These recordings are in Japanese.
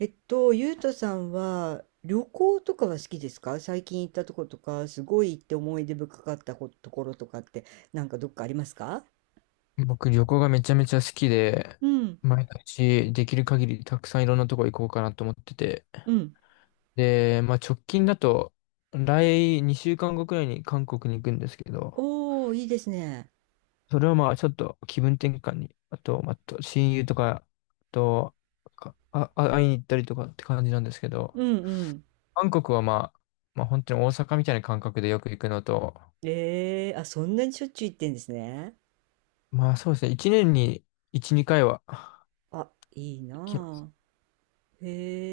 ゆうとさんは旅行とかは好きですか？最近行ったとことか、すごい行って思い出深かったことところとかって、なんかどっかありますか？僕、旅行がめちゃめちゃ好きで、うん、毎年できる限りたくさんいろんなとこ行こうかなと思ってて。うん。で、まあ直近だと、来2週間後くらいに韓国に行くんですけど、おー、いいですね。それはまあちょっと気分転換に、あと、まあ、と親友とか、会いに行ったりとかって感じなんですけど、うんうん。韓国はまあ、本当に大阪みたいな感覚でよく行くのと、えー、あ、そんなにしょっちゅう行ってんですね。まあそうですね、1年に1、2回は行あ、いいきます。なあ。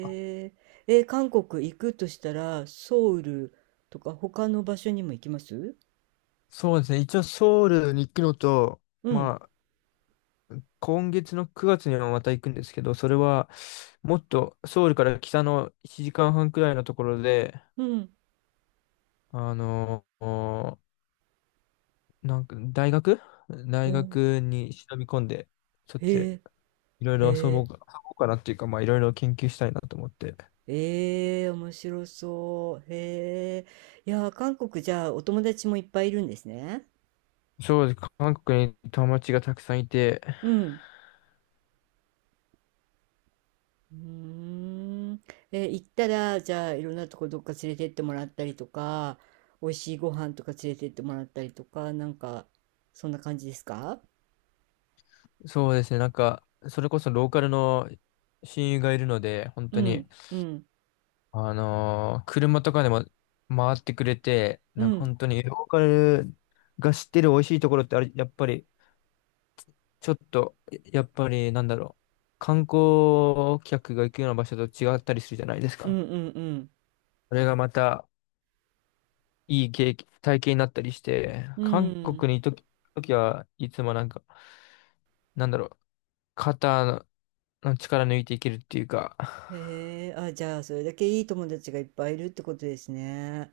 あえ。えー、韓国行くとしたら、ソウルとか他の場所にも行きます？そうですね、一応ソウルに行くのと、うん、まあ、今月の9月にもまた行くんですけど、それはもっとソウルから北の1時間半くらいのところで、うん。あのーなんか大学お大ー、学に忍び込んで、そっちへでえ、いろいろへえ。遊ぼうかなっていうか、まあいろいろ研究したいなと思って。ええ面白そう。へえ。いやー、韓国じゃあお友達もいっぱいいるんですね。そうです。韓国に友達がたくさんいて、うん。うーん。え行ったら、じゃあいろんなとこどっか連れてってもらったりとか、美味しいご飯とか連れてってもらったりとか、なんか、そんな感じですか？そうですね、なんか、それこそローカルの親友がいるので、本う当ん、に、うん、車とかでも回ってくれて、うなんかん、本当にローカルが知ってる美味しいところってあれ、やっぱり、ちょっと、やっぱりなんだろう、観光客が行くような場所と違ったりするじゃないですうん、か。うん、それがまたいい経験、体験になったりして、うん、う韓国ん。に行くとききはいつもなんか、なんだろう、肩の力抜いていけるっていうか、へえ、あ、じゃあ、それだけいい友達がいっぱいいるってことですね。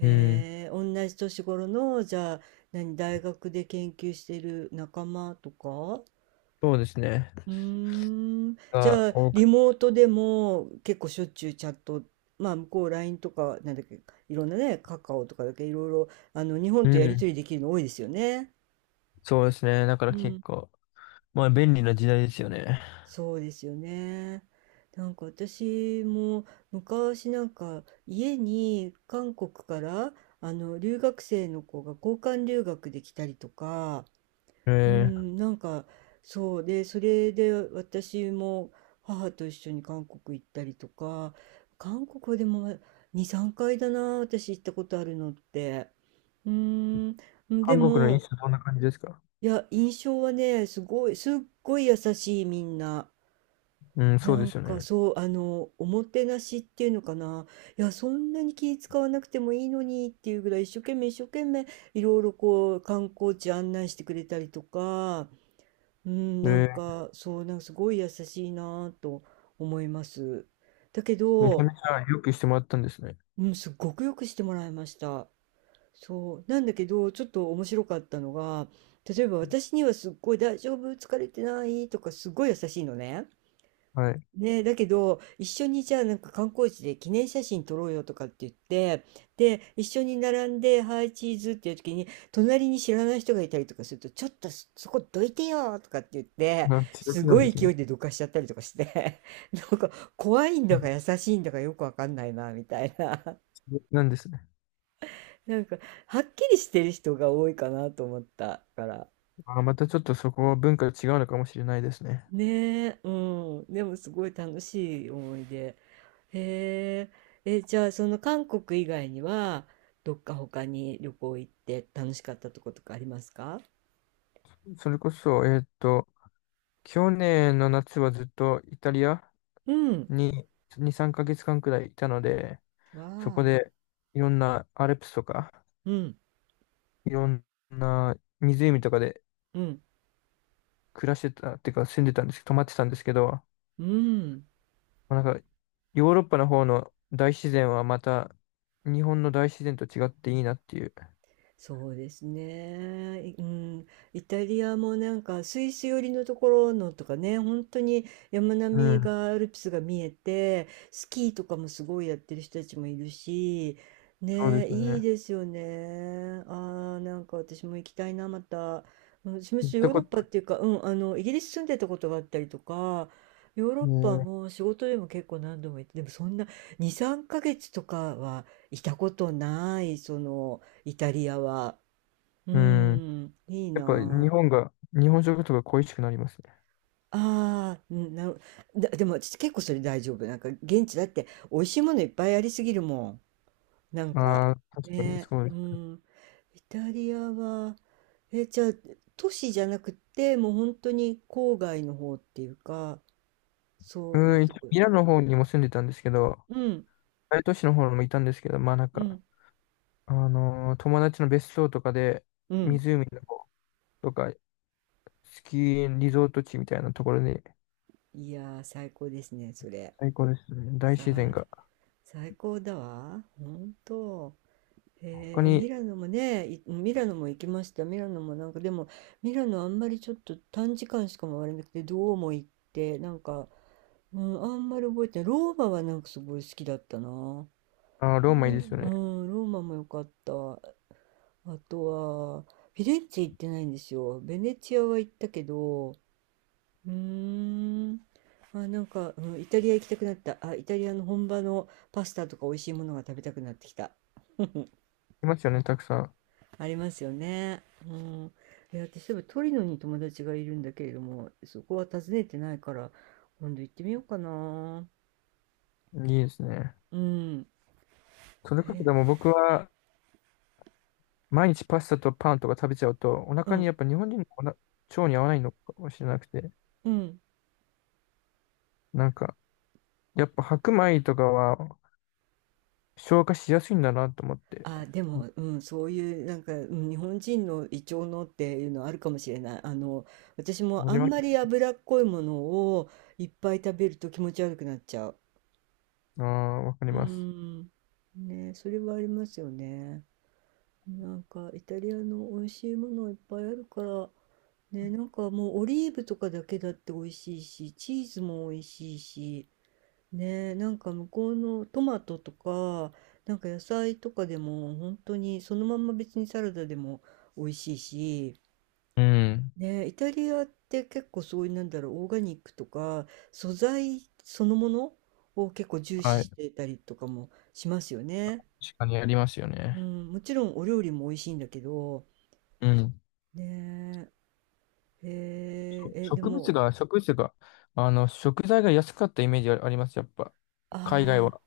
うん、え、同じ年頃の、じゃあ、何、大学で研究している仲間とか？ そうですね。うーん、じがゃあ、多リく、モートでも結構しょっちゅうチャット、まあ、向こう LINE とか、なんだっけ、いろんなね、カカオとかだけいろいろ、あの、日本うとやりとん、りできるの多いですよね。そうですね。だからう結ん。構。まあ、便利な時代ですよね。そうですよね。なんか私も昔なんか家に韓国からあの留学生の子が交換留学で来たりとか、えうー、ん、なんかそうで、それで私も母と一緒に韓国行ったりとか、韓国はでも2、3回だな、私行ったことあるのって。うん、で韓国の飲も、食どんな感じですか？いや、印象はね、すごい、すっごい優しいみんな。うん、そなうでんすよかね。そう、あの、おもてなしっていうのかな。いや、そんなに気使わなくてもいいのにっていうぐらい一生懸命一生懸命いろいろこう観光地案内してくれたりとか、うん、えなんー、かそう、なんかすごい優しいなぁと思います。だけめちゃど、めちゃよくしてもらったんですね。うん、すっごくよくしてもらいました。そう。なんだけど、ちょっと面白かったのが、例えば私にはすっごい大丈夫、疲れてないとかすっごい優しいのね。はい。ね、だけど、一緒にじゃあなんか観光地で記念写真撮ろうよとかって言って、で、一緒に並んで、はい、チーズっていう時に、隣に知らない人がいたりとかすると、ちょっとそこどいてよとかって言って、まあ、強す気なごんでいす勢ね。いでどかしちゃったりとかして なんか怖いんうだかん、優しいんだかよくわかんないな、みたいな。強気なんですね。なんか、はっきりしてる人が多いかなと思ったから。あー、またちょっとそこは文化が違うのかもしれないですね。ねえ、うん。でもすごい楽しい思い出。へえ、え、じゃあその韓国以外にはどっか他に旅行行って楽しかったとことかありますか？それこそ、去年の夏はずっとイタリアうん。に2、3ヶ月間くらいいたので、わそこあ。でいろんなアルプスとか、うん。いろんな湖とかでうん。暮らしてた、っていうか住んでたんですけど、泊まってたんですけど、もうん。うなんか、ヨーロッパの方の大自然はまた、日本の大自然と違っていいなっていう。そうですね。いうん、イタリアもなんかスイス寄りのところのとかね、本当に山並うみん、がアルプスが見えて、スキーとかもすごいやってる人たちもいるし、そうでね、すよいいね。ですよね。ああ、なんか私も行きたいな、また。うん、私も行っヨたーロこッと、パっていうか、うん、あの、イギリス住んでたことがあったりとか、ヨーロッパねも仕事でも結構何度も行って、でもそんな2、3ヶ月とかはいたことない、その、イタリアは。うえうん。ん。いいやっぱ日な本が、日本食とか恋しくなりますね。あ。あーうんなる、だ、でも私結構それ大丈夫。なんか現地だって美味しいものいっぱいありすぎるもん。なんかああ、確かにね、そうでうす。ん。イタリアは、え、じゃあ都市じゃなくてもう本当に郊外の方っていうか、そういううん、一と応ころ。ミラノの方にも住んでたんですけど、うん、大都市の方にもいたんですけど、まあなんうか、ん、友達の別荘とかで、うん。湖の方とか、スキーリゾート地みたいなところにいやー、最高ですね、それ。最高ですね。大さ自然あ、が。最高だわ。本当。他へえ、ミに、ラノもね、いミラノも行きました。ミラノもなんかでも、ミラノあんまりちょっと短時間しか回れなくて、どうも行って、なんか、うん、あんまり覚えてない。ローマはなんかすごい好きだったな。あー、うローマいいですん、よね。うんローマも良かった。あとは、フィレンツェ行ってないんですよ。ベネチアは行ったけど、うーん、あ、なんか、うん、イタリア行きたくなった。あ、イタリアの本場のパスタとか美味しいものが食べたくなってきた。いますよね、たくさありますよね。うん。いや、私、例えばトリノに友達がいるんだけれども、そこは訪ねてないから、今度行ってみようかな。ん。いいですね。うん。それこそえ、でも僕は、毎日パスタとパンとか食べちゃうと、おう腹にん、やっぱ日本人のおな腸に合わないのかもしれなくて、うん。なんか、やっぱ白米とかは消化しやすいんだなと思って。あ、でも、うん、そういう、なんか、うん、日本人の胃腸のっていうのはあるかもしれない。あの、私もわかありんまます。り脂っこいものをいっぱい食べると気持ち悪くなっちゃう。ああ、わかりうます。ん。ね、それはありますよね。なんかイタリアの美味しいものいっぱいあるから、ね、なんかもうオリーブとかだけだって美味しいし、チーズも美味しいし、ね、なんか向こうのトマトとか、なんか野菜とかでも本当にそのまんま別にサラダでも美味しいし、うん。ね、イタリアって結構そういうなんだろう、オーガニックとか素材そのものを結構重視はしい。てたりとかもしますよね。確かにありますようね。ん、もちろんお料理も美味しいんだけど、うん。ねえ、へええ、そで植物も、が、植物が、食材が安かったイメージあります、やっぱ。あ海外あ、は。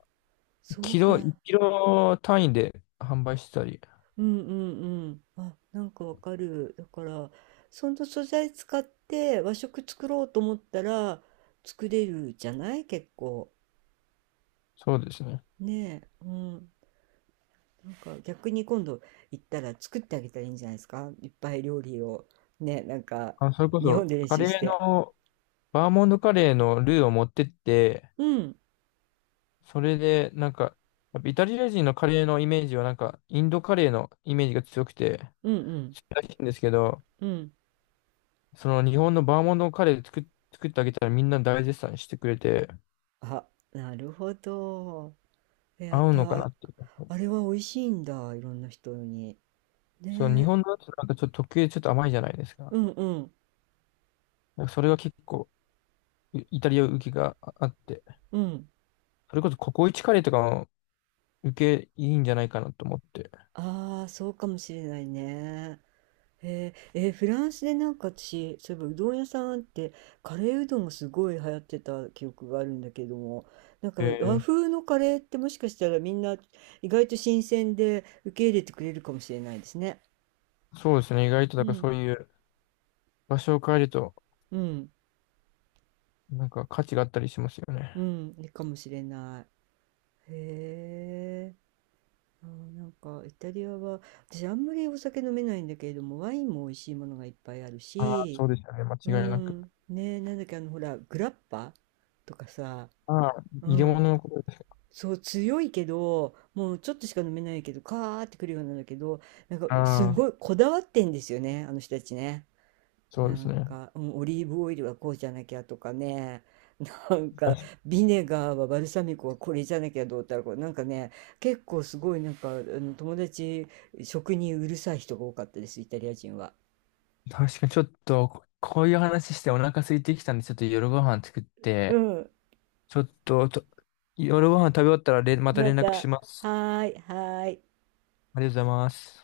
そうか。1キロ単位で販売してたり。うんうんうん。あ、なんかわかる。だから、その素材使って和食作ろうと思ったら作れるじゃない結構。そうですね。ねえ。うん。なんか逆に今度行ったら作ってあげたらいいんじゃないですか？いっぱい料理を。ね、なんかあ、それこ日本そ、で練カ習しレーて。の、バーモンドカレーのルーを持ってって、うん。それで、なんか、やっぱイタリア人のカレーのイメージは、なんか、インドカレーのイメージが強くて、うんうん強いらしいんですけど、うん。その日本のバーモンドカレー作ってあげたらみんな大絶賛してくれて、あ、なるほど。えやっ合うのかなぱ、っていう。あれは美味しいんだ。いろんな人に。その日ねえ。本のやつなんかちょっと特有でちょっと甘いじゃないですか。うんうん。なんかそれが結構、イイタリア受けがああって、うん。それこそココイチカレーとかも受けいいんじゃないかなと思って。ああ、そうかもしれないね。へえー、えーフランスでなんか私、そういえばうどん屋さんってカレーうどんがすごい流行ってた記憶があるんだけども、なんか和え風のカレーってもしかしたらみんな意外と新鮮で受け入れてくれるかもしれないですね。そうですね。意外と、だうからん、そういう場所を変えると、うん、なんか価値があったりしますよね。うん、いいかもしれない。へえ、あー、なんかイタリアは私あんまりお酒飲めないんだけれども、ワインも美味しいものがいっぱいあるああ、し、そうですよね。間う違いなく。ん、ねえ、なんだっけ、あの、ほら、グラッパとかさ、ああ、う入れ物ん、のことです。そう、強いけど、もうちょっとしか飲めないけど、カーってくるようなんだけど、なんか、すああ、ごいこだわってんですよね、あの人たちね。そうなですんね。か、うん、オリーブオイルはこうじゃなきゃとかね、なんか、確ビネガーはバルサミコはこれじゃなきゃどうたらこう、なんかね、結構すごい、なんか、あの友達、食にうるさい人が多かったです、イタリア人は。確かにちょっと、こういう話してお腹空いてきたんで、ちょっと夜ご飯作っうて、ん、ちょっと、夜ご飯食べ終わったられ、またま連た、絡します。はーい、はーい。ありがとうございます。